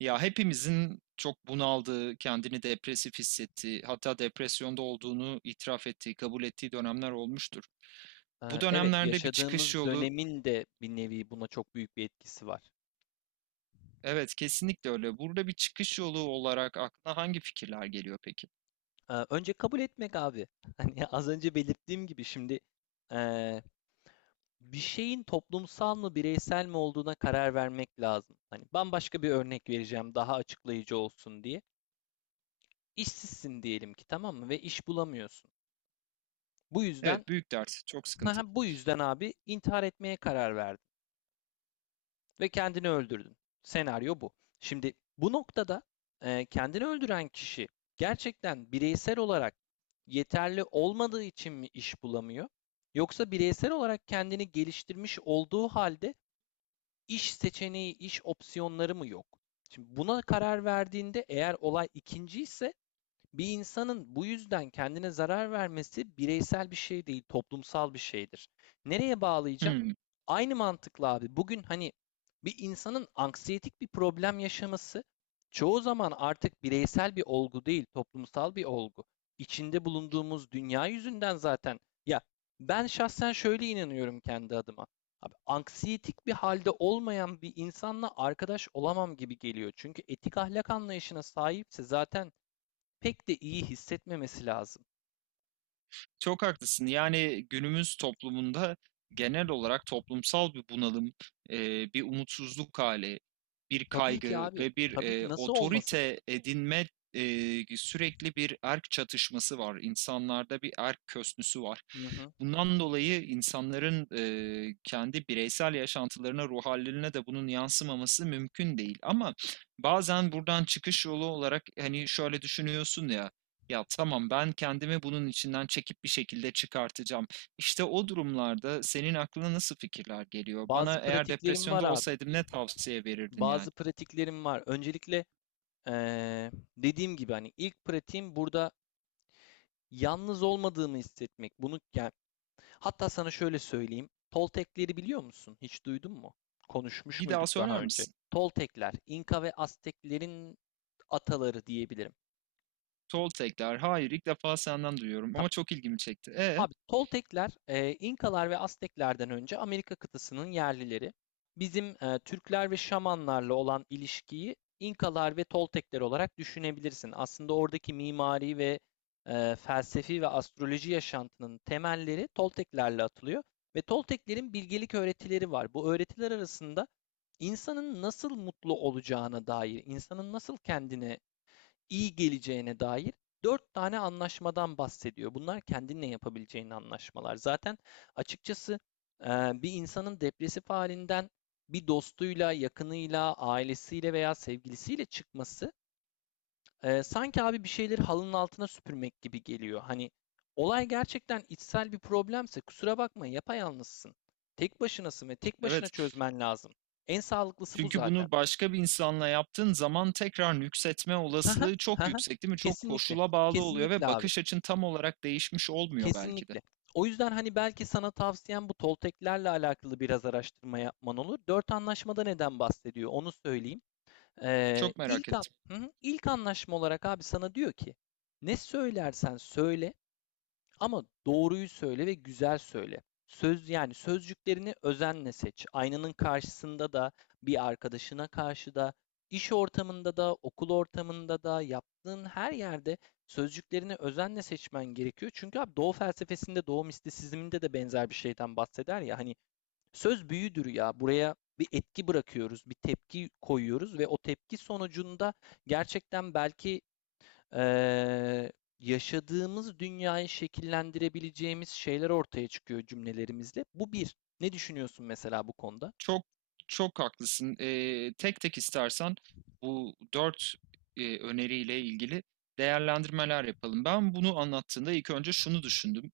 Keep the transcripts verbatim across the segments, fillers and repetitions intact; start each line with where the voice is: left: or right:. right: Ya hepimizin çok bunaldığı, kendini depresif hissettiği, hatta depresyonda olduğunu itiraf ettiği, kabul ettiği dönemler olmuştur. Bu
left: Eee, evet,
right: dönemlerde bir çıkış
left: yaşadığımız
right: yolu,
left: dönemin de bir nevi buna çok büyük bir etkisi var.
right: evet kesinlikle öyle. Burada bir çıkış yolu olarak aklına hangi fikirler geliyor peki?
left: Eee, önce kabul etmek abi. Hani az önce belirttiğim gibi şimdi eee, bir şeyin toplumsal mı bireysel mi olduğuna karar vermek lazım. Hani bambaşka bir örnek vereceğim daha açıklayıcı olsun diye. İşsizsin diyelim ki, tamam mı, ve iş bulamıyorsun. Bu yüzden
right: Evet, büyük dert, çok sıkıntı.
left: bu yüzden abi intihar etmeye karar verdin ve kendini öldürdün. Senaryo bu. Şimdi bu noktada e, kendini öldüren kişi gerçekten bireysel olarak yeterli olmadığı için mi iş bulamıyor? Yoksa bireysel olarak kendini geliştirmiş olduğu halde iş seçeneği, iş opsiyonları mı yok? Şimdi buna karar verdiğinde, eğer olay ikinci ise, bir insanın bu yüzden kendine zarar vermesi bireysel bir şey değil, toplumsal bir şeydir. Nereye bağlayacağım?
right: Hmm.
left: Aynı mantıkla abi. Bugün hani bir insanın anksiyetik bir problem yaşaması çoğu zaman artık bireysel bir olgu değil, toplumsal bir olgu. İçinde bulunduğumuz dünya yüzünden zaten. Ya, ben şahsen şöyle inanıyorum kendi adıma. Abi, anksiyetik bir halde olmayan bir insanla arkadaş olamam gibi geliyor. Çünkü etik ahlak anlayışına sahipse zaten pek de iyi hissetmemesi lazım.
right: Çok haklısın. Yani günümüz toplumunda genel olarak toplumsal bir bunalım, eee, bir umutsuzluk hali, bir
left: Tabii ki
right: kaygı
left: abi.
right: ve bir
left: Tabii ki,
right: eee,
left: nasıl olmasın?
right: otorite edinme, eee, sürekli bir erk çatışması var. İnsanlarda bir erk kösnüsü var.
left: Hı hı.
right: Bundan dolayı insanların eee, kendi bireysel yaşantılarına, ruh hallerine de bunun yansımaması mümkün değil. Ama bazen buradan çıkış yolu olarak hani şöyle düşünüyorsun ya. Ya tamam, ben kendimi bunun içinden çekip bir şekilde çıkartacağım. İşte o durumlarda senin aklına nasıl fikirler geliyor?
left: Bazı
right: Bana eğer
left: pratiklerim var
right: depresyonda
left: abi.
right: olsaydım ne tavsiye verirdin yani?
left: Bazı pratiklerim var. Öncelikle eee, dediğim gibi hani ilk pratiğim burada yalnız olmadığımı hissetmek. Bunu yani, hatta sana şöyle söyleyeyim. Toltekleri biliyor musun? Hiç duydun mu? Konuşmuş
right: Bir daha
left: muyduk
right: söyler
left: daha önce?
right: misin?
left: Toltekler, İnka ve Azteklerin ataları diyebilirim.
right: Toltekler. Hayır, ilk defa senden duyuyorum ama
left: Tamam.
right: çok ilgimi çekti. E,
left: Abi Toltekler, e, İnkalar ve Azteklerden önce Amerika kıtasının yerlileri. Bizim e, Türkler ve Şamanlarla olan ilişkiyi İnkalar ve Toltekler olarak düşünebilirsin. Aslında oradaki mimari ve e, felsefi ve astroloji yaşantının temelleri Tolteklerle atılıyor ve Tolteklerin bilgelik öğretileri var. Bu öğretiler arasında insanın nasıl mutlu olacağına dair, insanın nasıl kendine iyi geleceğine dair dört tane anlaşmadan bahsediyor. Bunlar kendinle yapabileceğin anlaşmalar. Zaten açıkçası e, bir insanın depresif halinden bir dostuyla, yakınıyla, ailesiyle veya sevgilisiyle çıkması, e, sanki abi bir şeyleri halının altına süpürmek gibi geliyor. Hani olay gerçekten içsel bir problemse, kusura bakma, yapayalnızsın. Tek başınasın ve tek başına
right: evet.
left: çözmen lazım. En sağlıklısı bu
right: Çünkü
left: zaten.
right: bunu başka bir insanla yaptığın zaman tekrar nüksetme
left: Haha,
right: olasılığı çok
left: haha.
right: yüksek, değil mi? Çok
left: Kesinlikle.
right: koşula bağlı oluyor
left: Kesinlikle
right: ve
left: abi.
right: bakış açın tam olarak değişmiş olmuyor belki de.
left: Kesinlikle. O yüzden hani belki sana tavsiyem bu Tolteklerle alakalı biraz araştırma yapman olur. Dört anlaşmada neden bahsediyor onu söyleyeyim. Ee,
right: Çok merak
left: ilk, an-
right: ettim.
left: Hı hı. ilk anlaşma olarak abi sana diyor ki, ne söylersen söyle ama doğruyu söyle ve güzel söyle. Söz, yani sözcüklerini özenle seç. Aynanın karşısında da, bir arkadaşına karşı da, iş ortamında da, okul ortamında da, yaptığın her yerde sözcüklerini özenle seçmen gerekiyor. Çünkü abi Doğu felsefesinde, Doğu mistisizminde de benzer bir şeyden bahseder ya. Hani söz büyüdür ya. Buraya bir etki bırakıyoruz, bir tepki koyuyoruz ve o tepki sonucunda gerçekten belki eee, yaşadığımız dünyayı şekillendirebileceğimiz şeyler ortaya çıkıyor cümlelerimizle. Bu bir. Ne düşünüyorsun mesela bu konuda?
right: Çok çok haklısın. Eee, tek tek istersen bu dört eee, öneriyle ilgili değerlendirmeler yapalım. Ben bunu anlattığında ilk önce şunu düşündüm.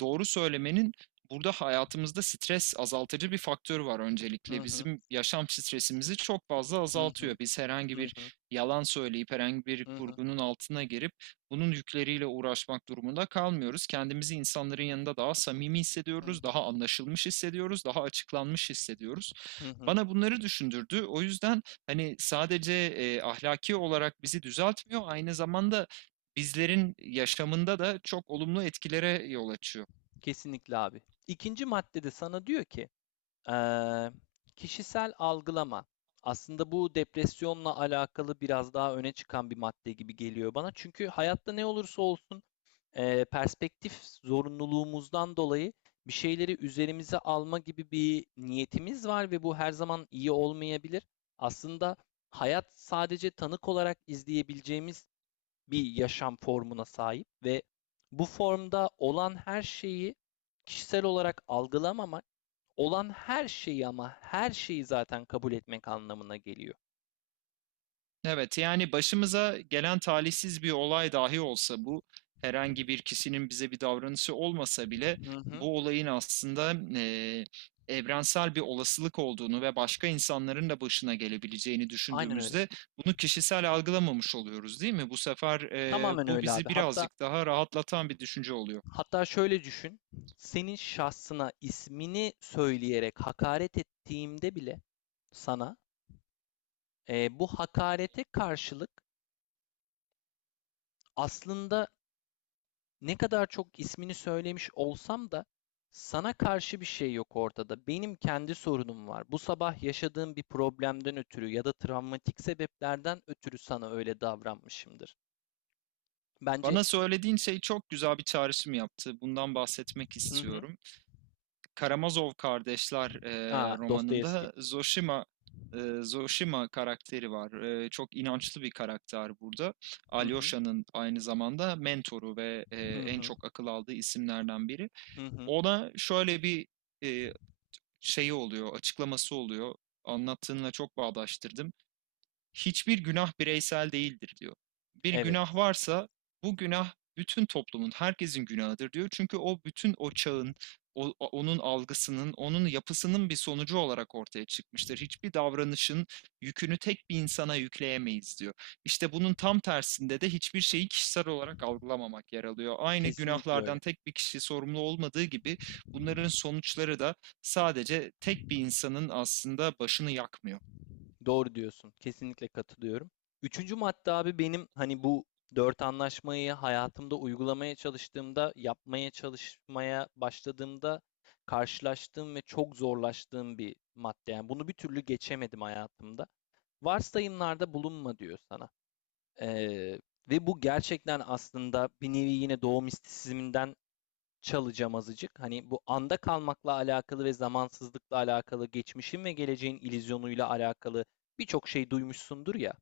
right: Doğru söylemenin burada hayatımızda stres azaltıcı bir faktörü var
left: Hı
right: öncelikle.
left: hı,
right: Bizim yaşam stresimizi çok fazla
left: hı hı,
right: azaltıyor. Biz herhangi
left: hı hı,
right: bir yalan söyleyip herhangi bir
left: hı hı,
right: kurgunun altına girip bunun yükleriyle uğraşmak durumunda kalmıyoruz. Kendimizi insanların yanında daha samimi
left: hı
right: hissediyoruz,
left: hı,
right: daha anlaşılmış hissediyoruz, daha açıklanmış hissediyoruz.
left: hı hı.
right: Bana bunları düşündürdü. O yüzden hani sadece e, ahlaki olarak bizi düzeltmiyor, aynı zamanda bizlerin yaşamında da çok olumlu etkilere yol açıyor.
left: Kesinlikle abi. İkinci maddede sana diyor ki, Eee, kişisel algılama. Aslında bu depresyonla alakalı biraz daha öne çıkan bir madde gibi geliyor bana. Çünkü hayatta ne olursa olsun, eee, perspektif zorunluluğumuzdan dolayı bir şeyleri üzerimize alma gibi bir niyetimiz var ve bu her zaman iyi olmayabilir. Aslında hayat sadece tanık olarak izleyebileceğimiz bir yaşam formuna sahip ve bu formda olan her şeyi kişisel olarak algılamamak, olan her şeyi, ama her şeyi, zaten kabul etmek anlamına geliyor.
right: Evet, yani başımıza gelen talihsiz bir olay dahi olsa bu, herhangi bir kişinin bize bir davranışı olmasa bile
left: Hı hı.
right: bu olayın aslında eee, evrensel bir olasılık olduğunu ve başka insanların da başına gelebileceğini
left: Aynen öyle.
right: düşündüğümüzde bunu kişisel algılamamış oluyoruz değil mi? Bu sefer eee,
left: Tamamen
right: bu
left: öyle abi.
right: bizi
left: Hatta
right: birazcık daha rahatlatan bir düşünce oluyor.
left: hatta şöyle düşün. Senin şahsına ismini söyleyerek hakaret ettiğimde bile sana, e, bu hakarete karşılık, aslında ne kadar çok ismini söylemiş olsam da sana karşı bir şey yok ortada. Benim kendi sorunum var. Bu sabah yaşadığım bir problemden ötürü ya da travmatik sebeplerden ötürü sana öyle davranmışımdır. Bence
right: Bana söylediğin şey çok güzel bir çağrışım yaptı. Bundan bahsetmek
left: hı hı.
right: istiyorum. Karamazov Kardeşler e,
left: Aa, Dostoyevski.
right: romanında Zoshima e, Zoshima karakteri var. E, çok inançlı bir karakter burada.
left: Hı hı.
right: Alyosha'nın aynı zamanda mentoru ve e,
left: Hı
right: en
left: hı.
right: çok akıl aldığı isimlerden biri.
left: Hı hı.
right: Ona şöyle bir e, şeyi oluyor, açıklaması oluyor. Anlattığınla çok bağdaştırdım, hiçbir günah bireysel değildir diyor. Bir
left: Evet.
right: günah varsa bu günah bütün toplumun, herkesin günahıdır diyor. Çünkü o bütün o çağın, o- onun algısının, onun yapısının bir sonucu olarak ortaya çıkmıştır. Hiçbir davranışın yükünü tek bir insana yükleyemeyiz diyor. İşte bunun tam tersinde de hiçbir şeyi kişisel olarak algılamamak yer alıyor. Aynı
left: Kesinlikle
right: günahlardan
left: öyle.
right: tek bir kişi sorumlu olmadığı gibi bunların sonuçları da sadece tek bir insanın aslında başını yakmıyor.
left: Doğru diyorsun. Kesinlikle katılıyorum. Üçüncü madde abi, benim hani bu dört anlaşmayı hayatımda uygulamaya çalıştığımda, yapmaya çalışmaya başladığımda karşılaştığım ve çok zorlaştığım bir madde. Yani bunu bir türlü geçemedim hayatımda. Varsayımlarda bulunma diyor sana. Ee, Ve bu gerçekten aslında bir nevi yine doğu mistisizminden çalacağım azıcık. Hani bu anda kalmakla alakalı ve zamansızlıkla alakalı, geçmişin ve geleceğin illüzyonuyla alakalı birçok şey duymuşsundur ya,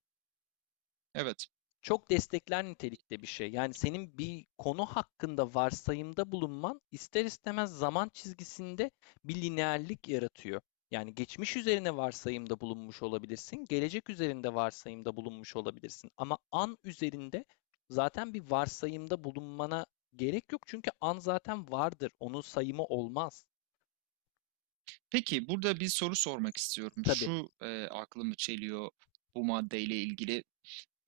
right: Evet.
left: çok destekler nitelikte bir şey. Yani senin bir konu hakkında varsayımda bulunman, ister istemez zaman çizgisinde bir lineerlik yaratıyor. Yani geçmiş üzerine varsayımda bulunmuş olabilirsin, gelecek üzerinde varsayımda bulunmuş olabilirsin. Ama an üzerinde zaten bir varsayımda bulunmana gerek yok, çünkü an zaten vardır. Onun sayımı olmaz.
right: Peki burada bir soru sormak istiyorum.
left: Tabii.
right: Şu eee, aklımı çeliyor bu maddeyle ilgili.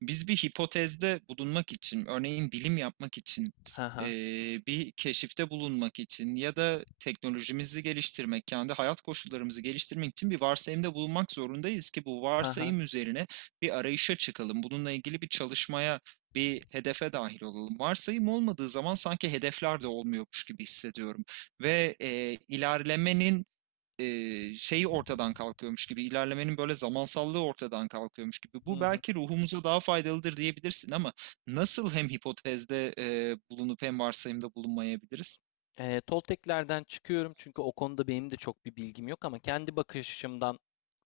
right: Biz bir hipotezde bulunmak için, örneğin bilim yapmak için,
left: Ha ha.
right: eee, bir keşifte bulunmak için ya da teknolojimizi geliştirmek, kendi hayat koşullarımızı geliştirmek için bir varsayımda bulunmak zorundayız ki bu
left: Ha ha.
right: varsayım üzerine bir arayışa çıkalım. Bununla ilgili bir çalışmaya, bir hedefe dahil olalım. Varsayım olmadığı zaman sanki hedefler de olmuyormuş gibi hissediyorum ve, eee, ilerlemenin eee, şeyi ortadan kalkıyormuş gibi, ilerlemenin böyle zamansallığı ortadan kalkıyormuş gibi.
left: Hı
right: Bu
left: hı.
right: belki ruhumuza daha faydalıdır diyebilirsin ama nasıl hem hipotezde eee, bulunup hem varsayımda bulunmayabiliriz?
left: Eee, Tolteklerden çıkıyorum, çünkü o konuda benim de çok bir bilgim yok, ama kendi bakış açımdan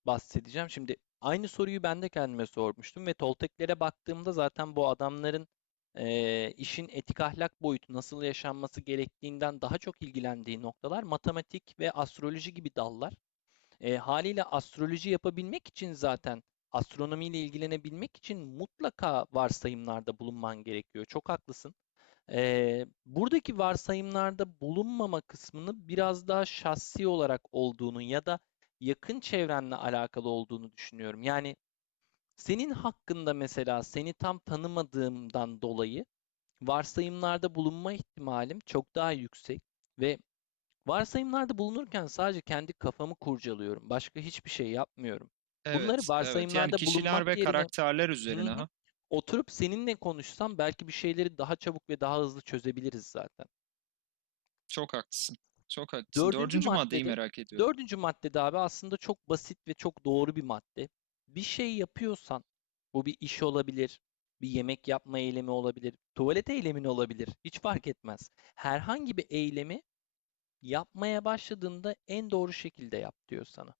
left: bahsedeceğim. Şimdi aynı soruyu ben de kendime sormuştum ve Tolteklere baktığımda zaten bu adamların, eee, işin etik ahlak boyutu nasıl yaşanması gerektiğinden daha çok ilgilendiği noktalar matematik ve astroloji gibi dallar. Eee, haliyle astroloji yapabilmek için, zaten astronomiyle ilgilenebilmek için mutlaka varsayımlarda bulunman gerekiyor. Çok haklısın. Ee, buradaki varsayımlarda bulunmama kısmını biraz daha şahsi olarak olduğunu ya da yakın çevrenle alakalı olduğunu düşünüyorum. Yani senin hakkında mesela, seni tam tanımadığımdan dolayı varsayımlarda bulunma ihtimalim çok daha yüksek ve varsayımlarda bulunurken sadece kendi kafamı kurcalıyorum. Başka hiçbir şey yapmıyorum. Bunları
right: Evet, evet. Yani
left: varsayımlarda bulunmak
right: kişiler ve
left: yerine
right: karakterler
left: hı
right: üzerine,
left: hı,
right: ha.
left: oturup seninle konuşsam belki bir şeyleri daha çabuk ve daha hızlı çözebiliriz zaten.
right: Çok haklısın. Çok haklısın.
left: Dördüncü
right: Dördüncü maddeyi
left: maddede,
right: merak ediyorum.
left: dördüncü maddede abi aslında çok basit ve çok doğru bir madde. Bir şey yapıyorsan, bu bir iş olabilir, bir yemek yapma eylemi olabilir, tuvalet eylemin olabilir, hiç fark etmez. Herhangi bir eylemi yapmaya başladığında en doğru şekilde yap diyor sana.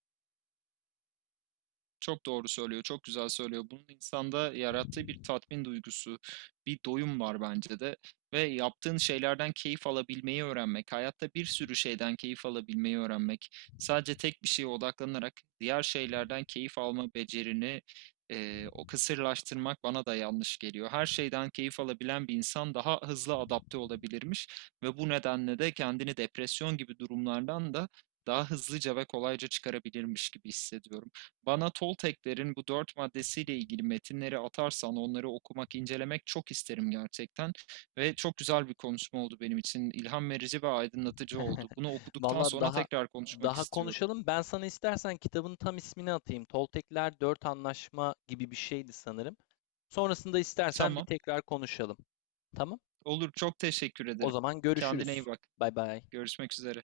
right: Çok doğru söylüyor, çok güzel söylüyor. Bunun insanda yarattığı bir tatmin duygusu, bir doyum var bence de. Ve yaptığın şeylerden keyif alabilmeyi öğrenmek, hayatta bir sürü şeyden keyif alabilmeyi öğrenmek, sadece tek bir şeye odaklanarak diğer şeylerden keyif alma becerini eee, o kısırlaştırmak bana da yanlış geliyor. Her şeyden keyif alabilen bir insan daha hızlı adapte olabilirmiş ve bu nedenle de kendini depresyon gibi durumlardan da daha hızlıca ve kolayca çıkarabilirmiş gibi hissediyorum. Bana Tolteklerin bu dört maddesiyle ilgili metinleri atarsan onları okumak, incelemek çok isterim gerçekten. Ve çok güzel bir konuşma oldu benim için. İlham verici ve aydınlatıcı oldu. Bunu okuduktan
left: Valla
right: sonra
left: daha
right: tekrar konuşmak
left: daha
right: istiyorum.
left: konuşalım. Ben sana istersen kitabın tam ismini atayım. Toltekler Dört Anlaşma gibi bir şeydi sanırım. Sonrasında istersen bir
right: Tamam.
left: tekrar konuşalım. Tamam?
right: Olur. Çok teşekkür
left: O
right: ederim.
left: zaman
right: Kendine iyi
left: görüşürüz.
right: bak.
left: Bay bay.
right: Görüşmek üzere.